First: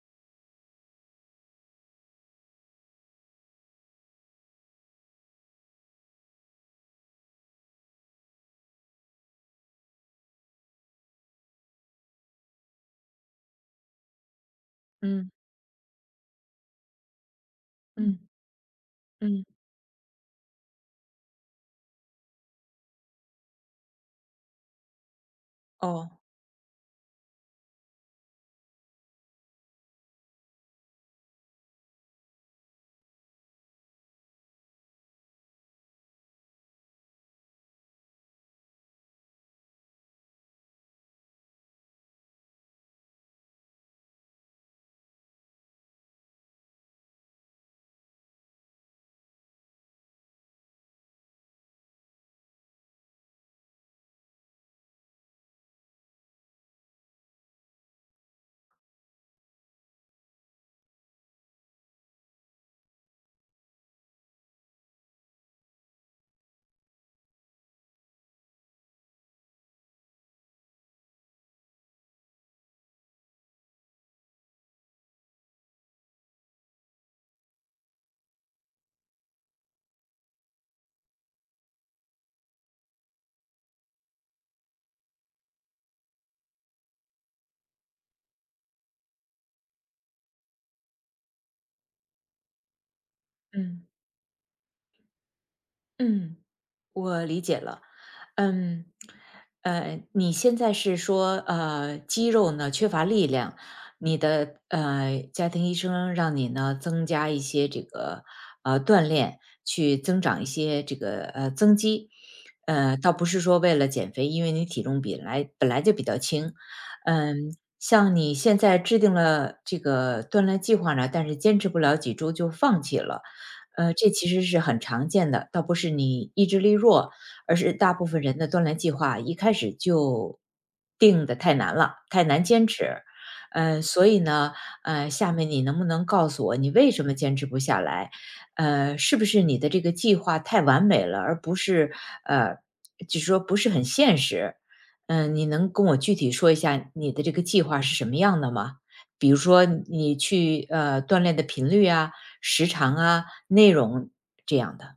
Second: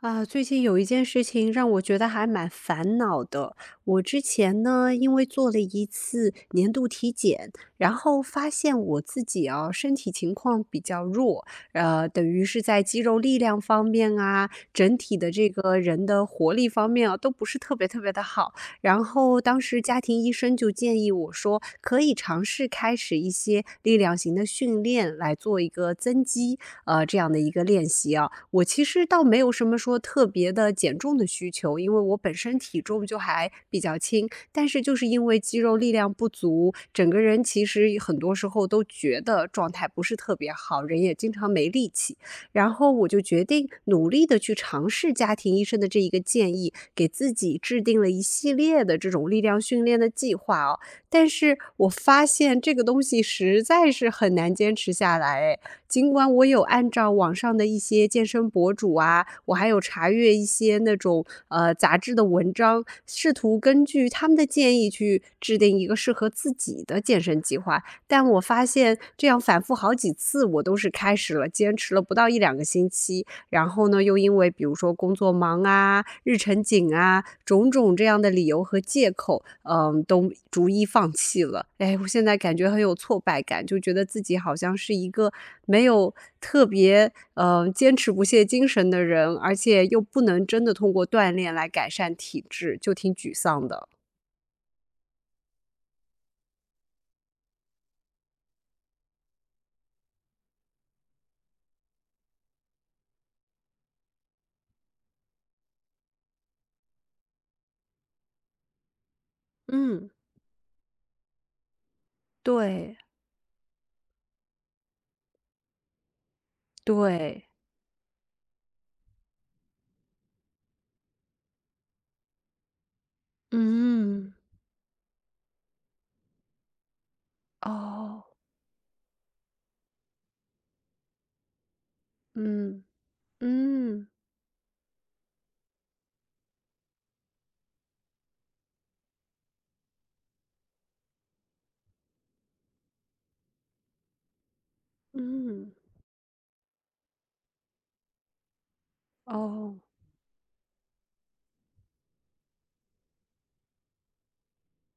最近有一件事情让我觉得还蛮烦恼的。我之前呢，因为做了一次年度体检，然后发现我自己啊，身体情况比较弱，等于是在肌肉力量方面啊，整体的嗯这个人的活力方面啊，都不是特别嗯的好。然后嗯，当时家庭医生就建议我说，可以尝试开始一些力量型的训练来做一个哦，增肌，这样的一个练习啊。我其实倒没有什么说特别的减重的需求，因为我本身体重就还比较轻，但是就是因为肌肉力量不足，整个人其实很多时候都觉得状态不是特别好，人也经常没力气。然后我就决定努力的去尝试家庭医生的这一个建议，给自己制定了一系列的这种力量训练的计划哦。但是我发现这个东西实在是很难坚持下来，尽管我有按照网上的一些健身博主啊，我还有查阅一些那种杂志的文章，试图根据他们的建议去制定一个适合自己的健身计划。但我发现这样反复好几次，我都是开始了，坚持了不到一两个星期，然后呢，又因为比如说工作忙啊、日程紧啊，种种这样的理由和借口，嗯，都逐一放弃了。哎，我现在感觉很有挫败感，就觉得自己好像是一个没有特别，坚持不懈精神的人，而且又不能真的通过锻炼来改善体质，就挺沮丧嗯的。嗯，我理解了。嗯，你现在是说，肌肉呢缺乏力量，你的家庭医生让你呢增加一些这个锻炼，去嗯。增长一些这个增肌。对，倒不是说为了减肥，因为你体重本来就比较轻。对。嗯，像你现在制定了这个锻炼计划呢，但是坚持不了几周就放弃了。这其嗯。实是很常见的，倒不是你意志力弱，而是大部分哦。人的锻炼计划一开始就定的太难了，太难坚嗯。持。所嗯。以呢，下面你能不能告诉我，你为什么坚持不下来？是不是你的这个计划太完美了，而不是呃，就是说不是很现实？嗯、你嗯。能跟我具体说一下你的这个计划是什么样的吗？比如说哦。你去锻炼的频率啊、时长啊，内容这样的。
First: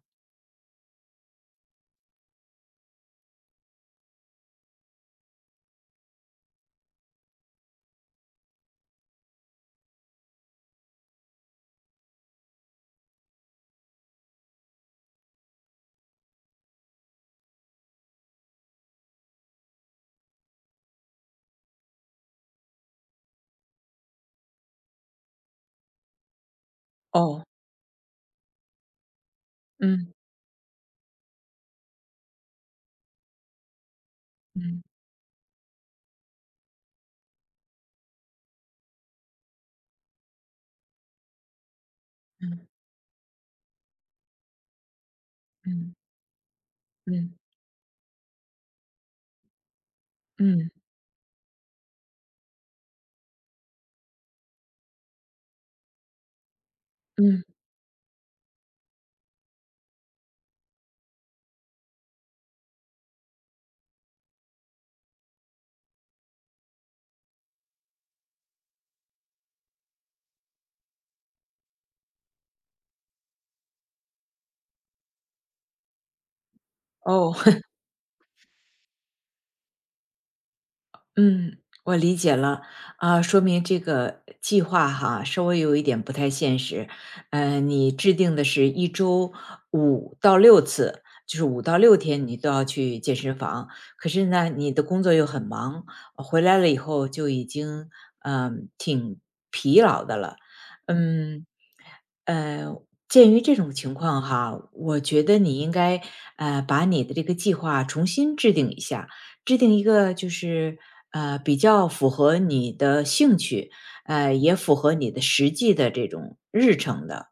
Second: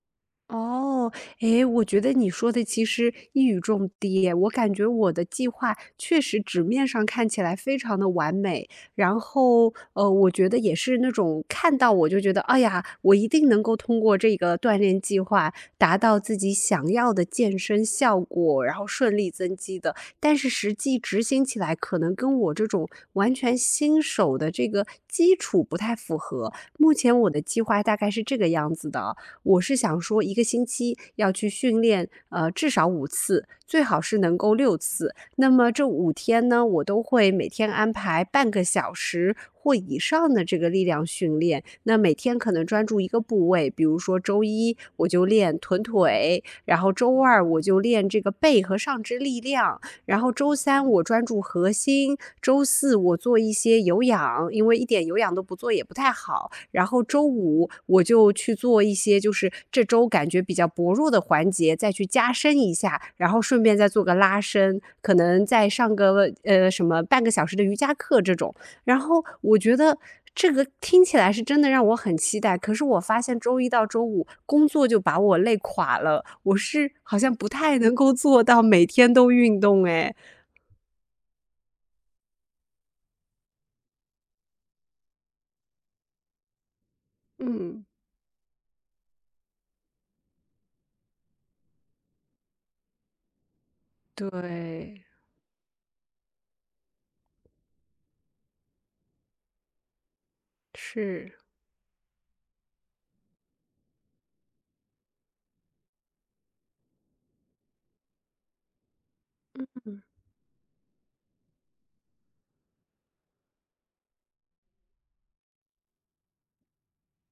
哦。诶，我觉得你说的其实一语中的耶，我感觉我的计划确实纸面上看起来非常的完美，然后我觉得也是那种看到我就觉得，哎呀，我一定能够通过这个锻炼计划达到自己想要的健身效果，然后顺利增肌的。但是实际执行起来，可能跟我这种完全新手的这个基础不太符合。目前我的哦，计划大概是这个样子的。我是想嗯，说，一个星期要去训练，至少五次，最好是能够六嗯，次。那么这五天呢，我都会每天安排半个小时或以上的这个力量训练。那每天可能嗯，专注一个部位，比如说周一我就练臀嗯，腿，然后周嗯，二我就练这个背和上肢力量，然后周嗯，三我专注核心，周四我做一些有氧，因为一点有氧都不做也不太好。然后周嗯，五我就去做一些就是这周感觉比较薄弱的环节，再去加深一下，然后顺便再做个拉伸，可能再上个什么半个小时的瑜伽课这种。然后我觉得这个听起来是真的让我很期待，可是我发现周一到周五工作就把我累垮了，我是好像不哦。太能够做到每天都运动诶。嗯，我理解了，啊，说明这个计划哈，稍微有一点不太现实。嗯，嗯。你制定的是一周五到六次，就是5到6天你都要去健身房。可是呢，你的工对。作又很忙，回来了以后就已经挺疲劳的了。是。嗯，呃，鉴于这种情况哈，我觉得你应该，把你的这个计划重新制定一下。制定一个就是比较符合你的兴趣，也符合你的实际的这种日程的，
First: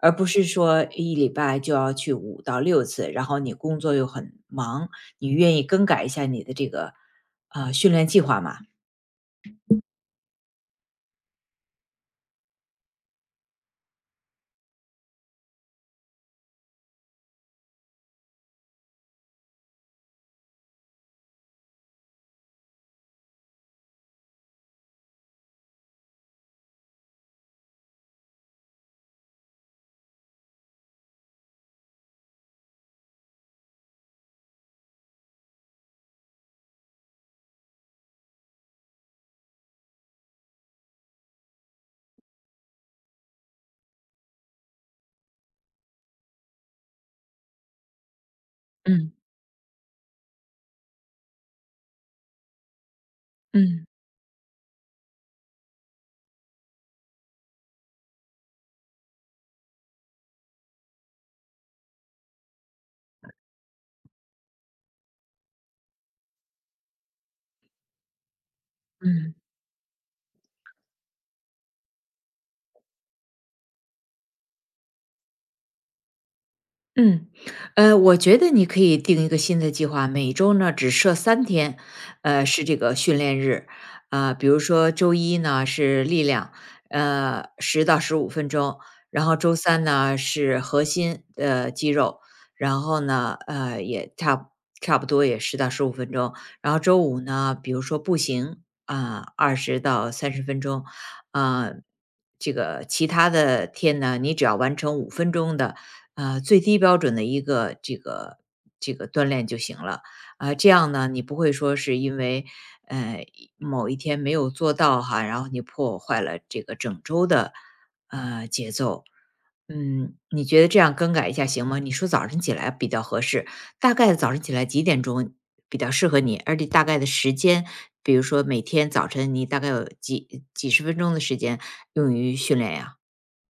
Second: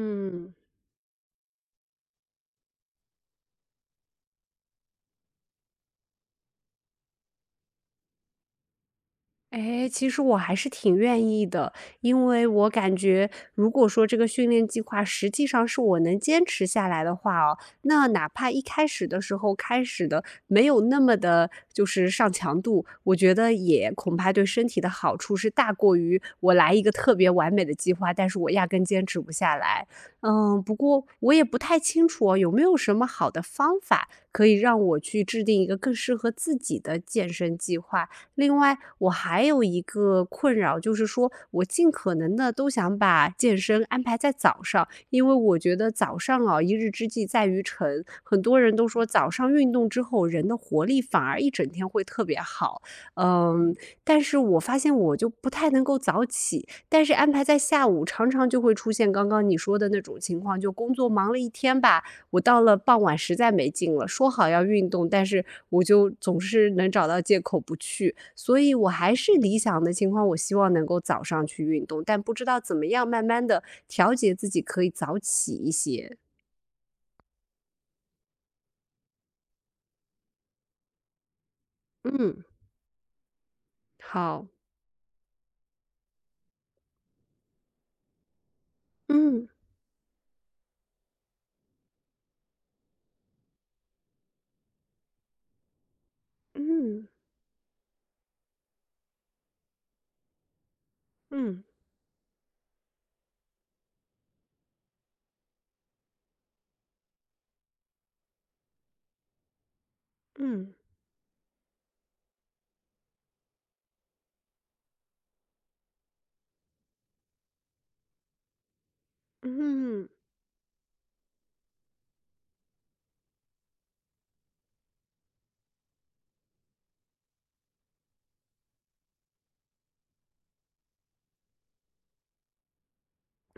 而不是说一礼拜就要去五到六次，然后你工作又很忙，你愿意更改一下你的这个训练计划吗？哎，其实我还是挺愿意的，因为我感觉如果说这个训练计划实际上是我能坚持下来的话哦，那哪怕一开始的时候开始的没有那么的，就是上强度，我觉得也恐怕对身体的好处是大过于我来一个特别完美的计划，但是我压根坚持不下来。嗯，不过我也不太清楚哦，有没有什么好的方法可以让我去制定一个更适合自己的健身计划？另外，我还有一个困扰，就是说我尽可能的都想把健身安排在早上，因为我觉得早上啊，一日之计在于晨，很多人都说嗯早上运动之后，人的活力反而一整天会特别好。嗯，嗯但是我发现我就不太能够早起，但是安排在下午，常常就会出现刚刚你说的那种情况，就工作忙了一天吧。我到了傍晚实在没劲了，说好要运动，但是我就总是能找到借口不去。所以我还是嗯。理想的情况，我希望能够早上去运动，但不知道怎么样慢慢的调节自己，可以早起一些。嗯，我觉得你可以定一个新的计划，每周呢只设3天，嗯。是这个训练日，啊、好。比如说周一呢是力量，十到十五分钟，然后嗯。周三呢是核心肌肉，然后呢也差不多也十到十五分钟，嗯。然后周嗯。五呢，比如说步行啊，20到30分钟，嗯。啊、这个其他的天呢，你只要完成五分钟的。最低标准的一个这个锻炼就行了。啊，这嗯。样呢，你不会说是因为，呃，某一天没有做到哈，然后你破坏了这个整周的，节奏。嗯。嗯，你觉得这样更改一下行吗？你说早晨起来比较合适，大概早晨起来几点钟比较适合你？而且大概的时间，比如说每天早晨你大概有几十分钟的时间用于训练呀？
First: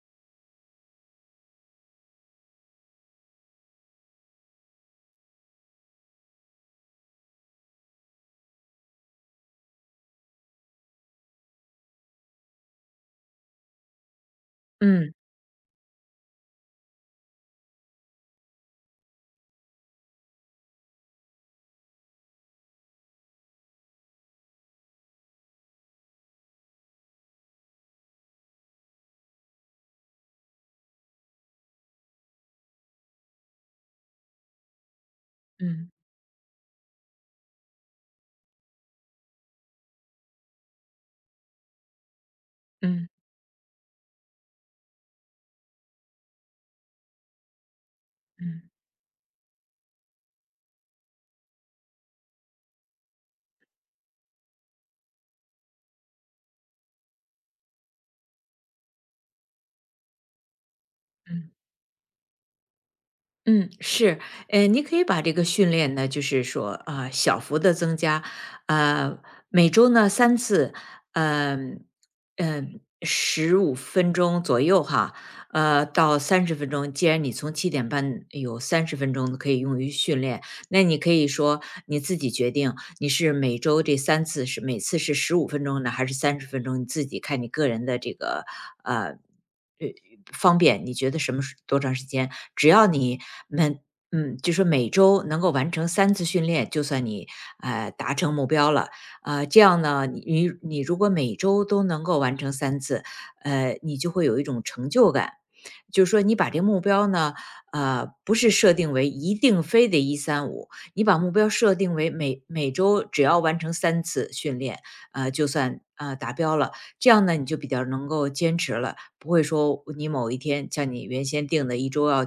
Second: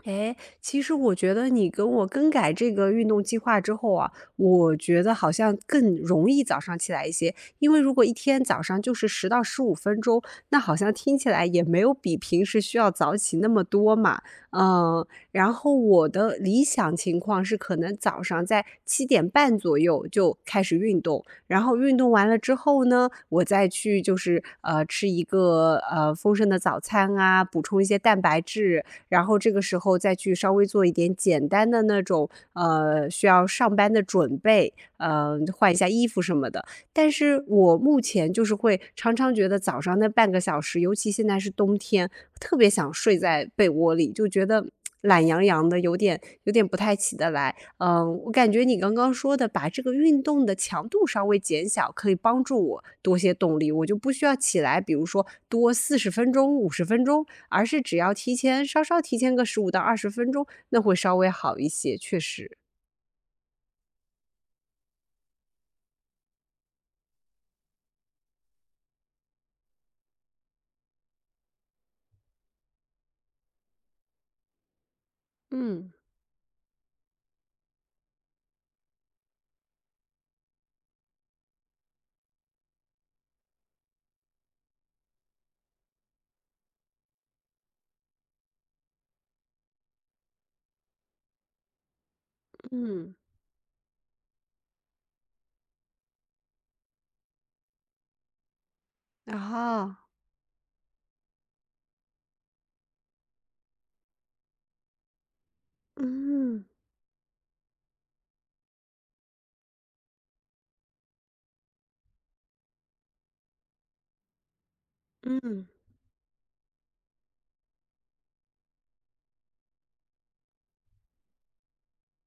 哎，其实我觉得你跟我更改这个运动计划之后啊，我觉得好像更容易早上起来一些。因为如果一天早上就是10到15分钟，那好像听起来也没有比平时需要早起那么多嘛。嗯，嗯然后我的理想情况是可能早上在7点半左右就开始运动，然后运动完了之后呢，我再去就是，吃一个，丰盛的早餐啊，补充一些蛋白质，然后这个时候再去稍微做一点简单的那种，需要上班的准备，嗯，换一下嗯衣服什么的。但是我目前就是会常常觉得早上那半个小时，尤其现在是冬天，特别想嗯睡嗯在被窝里，就觉得懒洋洋的，有点不太起得来。嗯，我感觉嗯。你刚刚说的把这个运动的强度稍微减小，可以帮助我多些动力，我就不需要起来，比如说多40分钟、50分钟，而是只要提前稍稍提前个15到20分钟，那会稍微嗯好一些，确实。嗯，是，你可以把这个训练呢，就是说，啊、小幅的增加，呃，每周呢三次，嗯、嗯，十五分钟左右哈，嗯。到三十分钟。既然你从7:30有三十分钟可以用于训练，那你可以说你自己决定，你是每周这三次是每次是十五分钟呢，还是三十分钟，你自己看你个人的这个，呃，呃，方便，你觉得什么时多长时间，只要嗯。你们就说每周能够完成三次训练，就算你，达成目标了。这样啊。呢，你如果每周都能够完成三次，你就会有一种成就感。就是说你把这个嗯。目标呢不是设定为一定非得一三五，你把目标设定为每周只要完成三次训练，就嗯。算达标了。这样呢，你就比较能够坚持了，不会说你某一天像你原先定的一周要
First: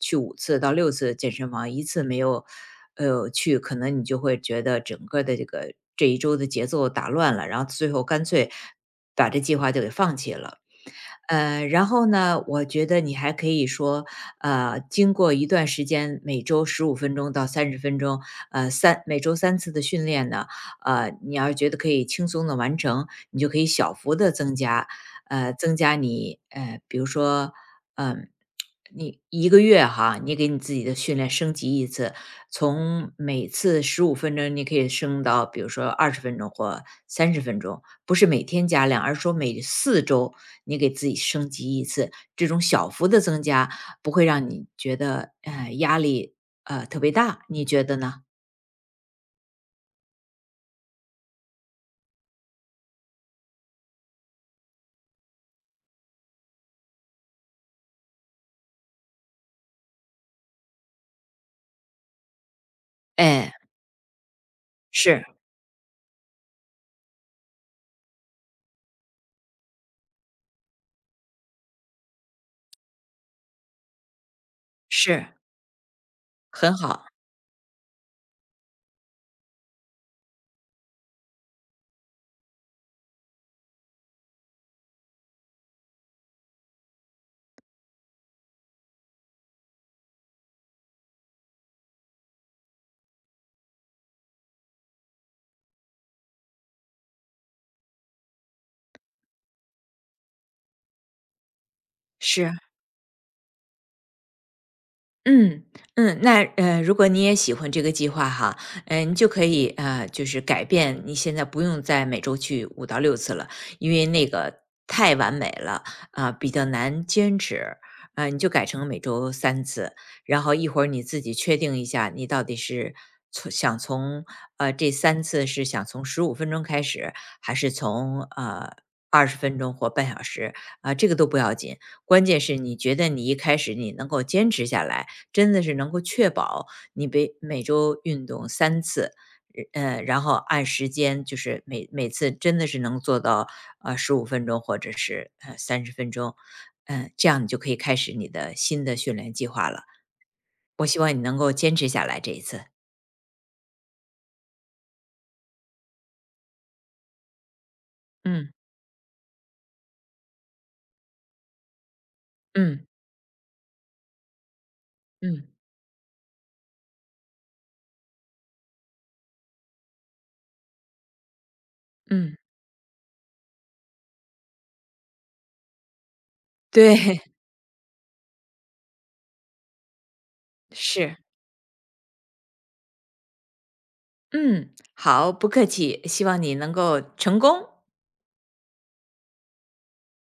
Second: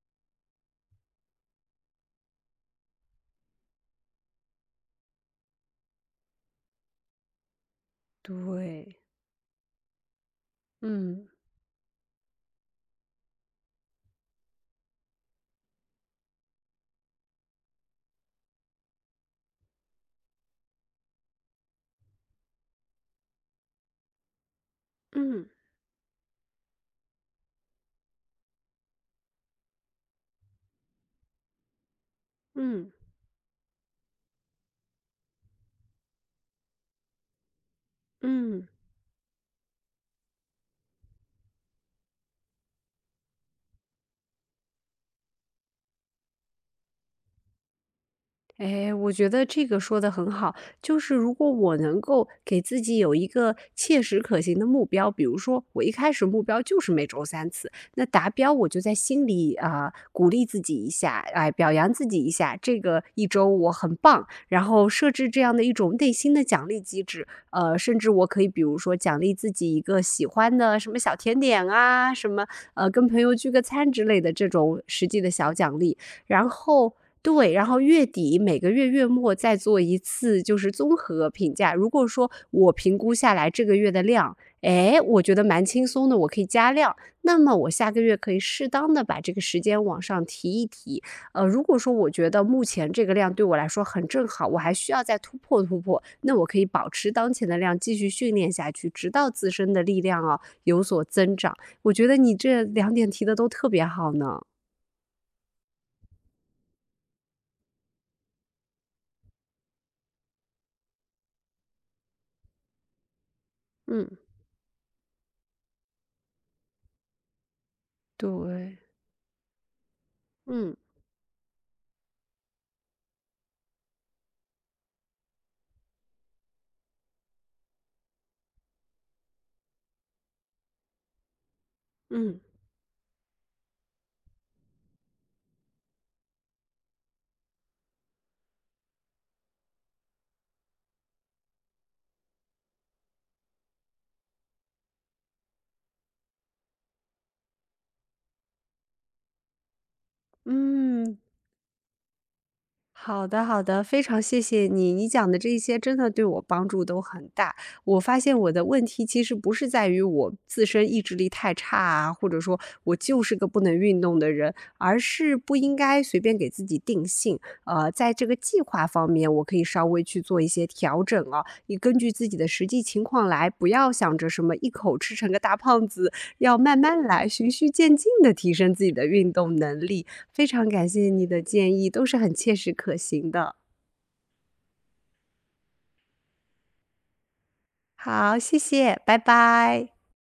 去5次到6次健身房，一次没有，去，可能你就会觉得整个的这一周的节奏打乱了，然后最后干脆对。把这计划就给放弃了。嗯。然后呢，我觉得你还可以说，经过一段时间，每周15分钟到30分钟，每周三次的训练呢，你要是觉得可以轻松的完成，你就可以小幅的增加，嗯。增加你，比如说，嗯，你一个月哈，你给你自己的训练升级一次，嗯。从每次十五分钟，你可以升到比如说二十分钟或三十分钟，不是每嗯。天加量，而是说每4周你给自己升级一次。这种小幅的增加不会让你觉得，压力，特别大，你觉得呢？哎，我觉得这个说的很好，就是如果我能够给自己有一个切实可行的目标，比如说我一开始目标就是每周三次，那达标我就在心里啊、鼓励自己一下，哎，表扬自己一下，这个一周哎，我很棒，然后设是，置这样的一种内心的奖励机制，甚至我可以比如说奖励自己一个喜欢的什么小甜点啊，什么跟朋友聚个餐之类的这种实际是，的小奖励，然很后好，对，然后月底每个月月末再做一次，就是综合评价。如果说我评估下来这个月的量，哎，我觉得蛮轻松的，我可以加量，那么我下个月可以适当的把这个时间往上提一提。如果说我觉得目前这个量对我来说很正好，我还需要再突破突破，那我可以保持当前的量继续训练下去，直到自身的力量啊有所增长。我觉得你是。这两点提的都特别好呢。嗯嗯，那如果你也喜欢这个计划哈，嗯、你就可以就是改变你现在不用再每周去五到六次了，因为嗯。那个太完美了啊、比较难坚持。啊、你就改对。成每周三次，然后一嗯。会儿你自己确定一下，你到底是想从这三次是想从十五分钟开始，还是从二十分钟或半小时啊、这个都不要紧，关嗯。键是你觉得你一开始你能够坚持下来，真的是能够确保你每周运动三次，然后按时间就是每次真的是能做到，十五分钟或者是，三十分钟，嗯，这样你就可以开始你的新的训练计划了。我希望嗯。你能够坚持下来这一次。好的好的，非常谢谢你，你讲的这些真的对我帮助都很大。我发现我嗯，的问题其实不是在于我自身意志力太差啊，或者说嗯，我就是个不能运动的人，而是嗯，不应该随便给自己定性。在这个计划方面，我可以稍微去做一些调整啊，你根据自己嗯，的实际情况来，不要想着什么一口吃成个大胖子，要慢慢对，来，循序渐进的提升自己的运动能力。非常 感谢是，你的建议，都是很切实可行的。嗯，好，不客气，希望你能够成功。好，谢谢，拜拜。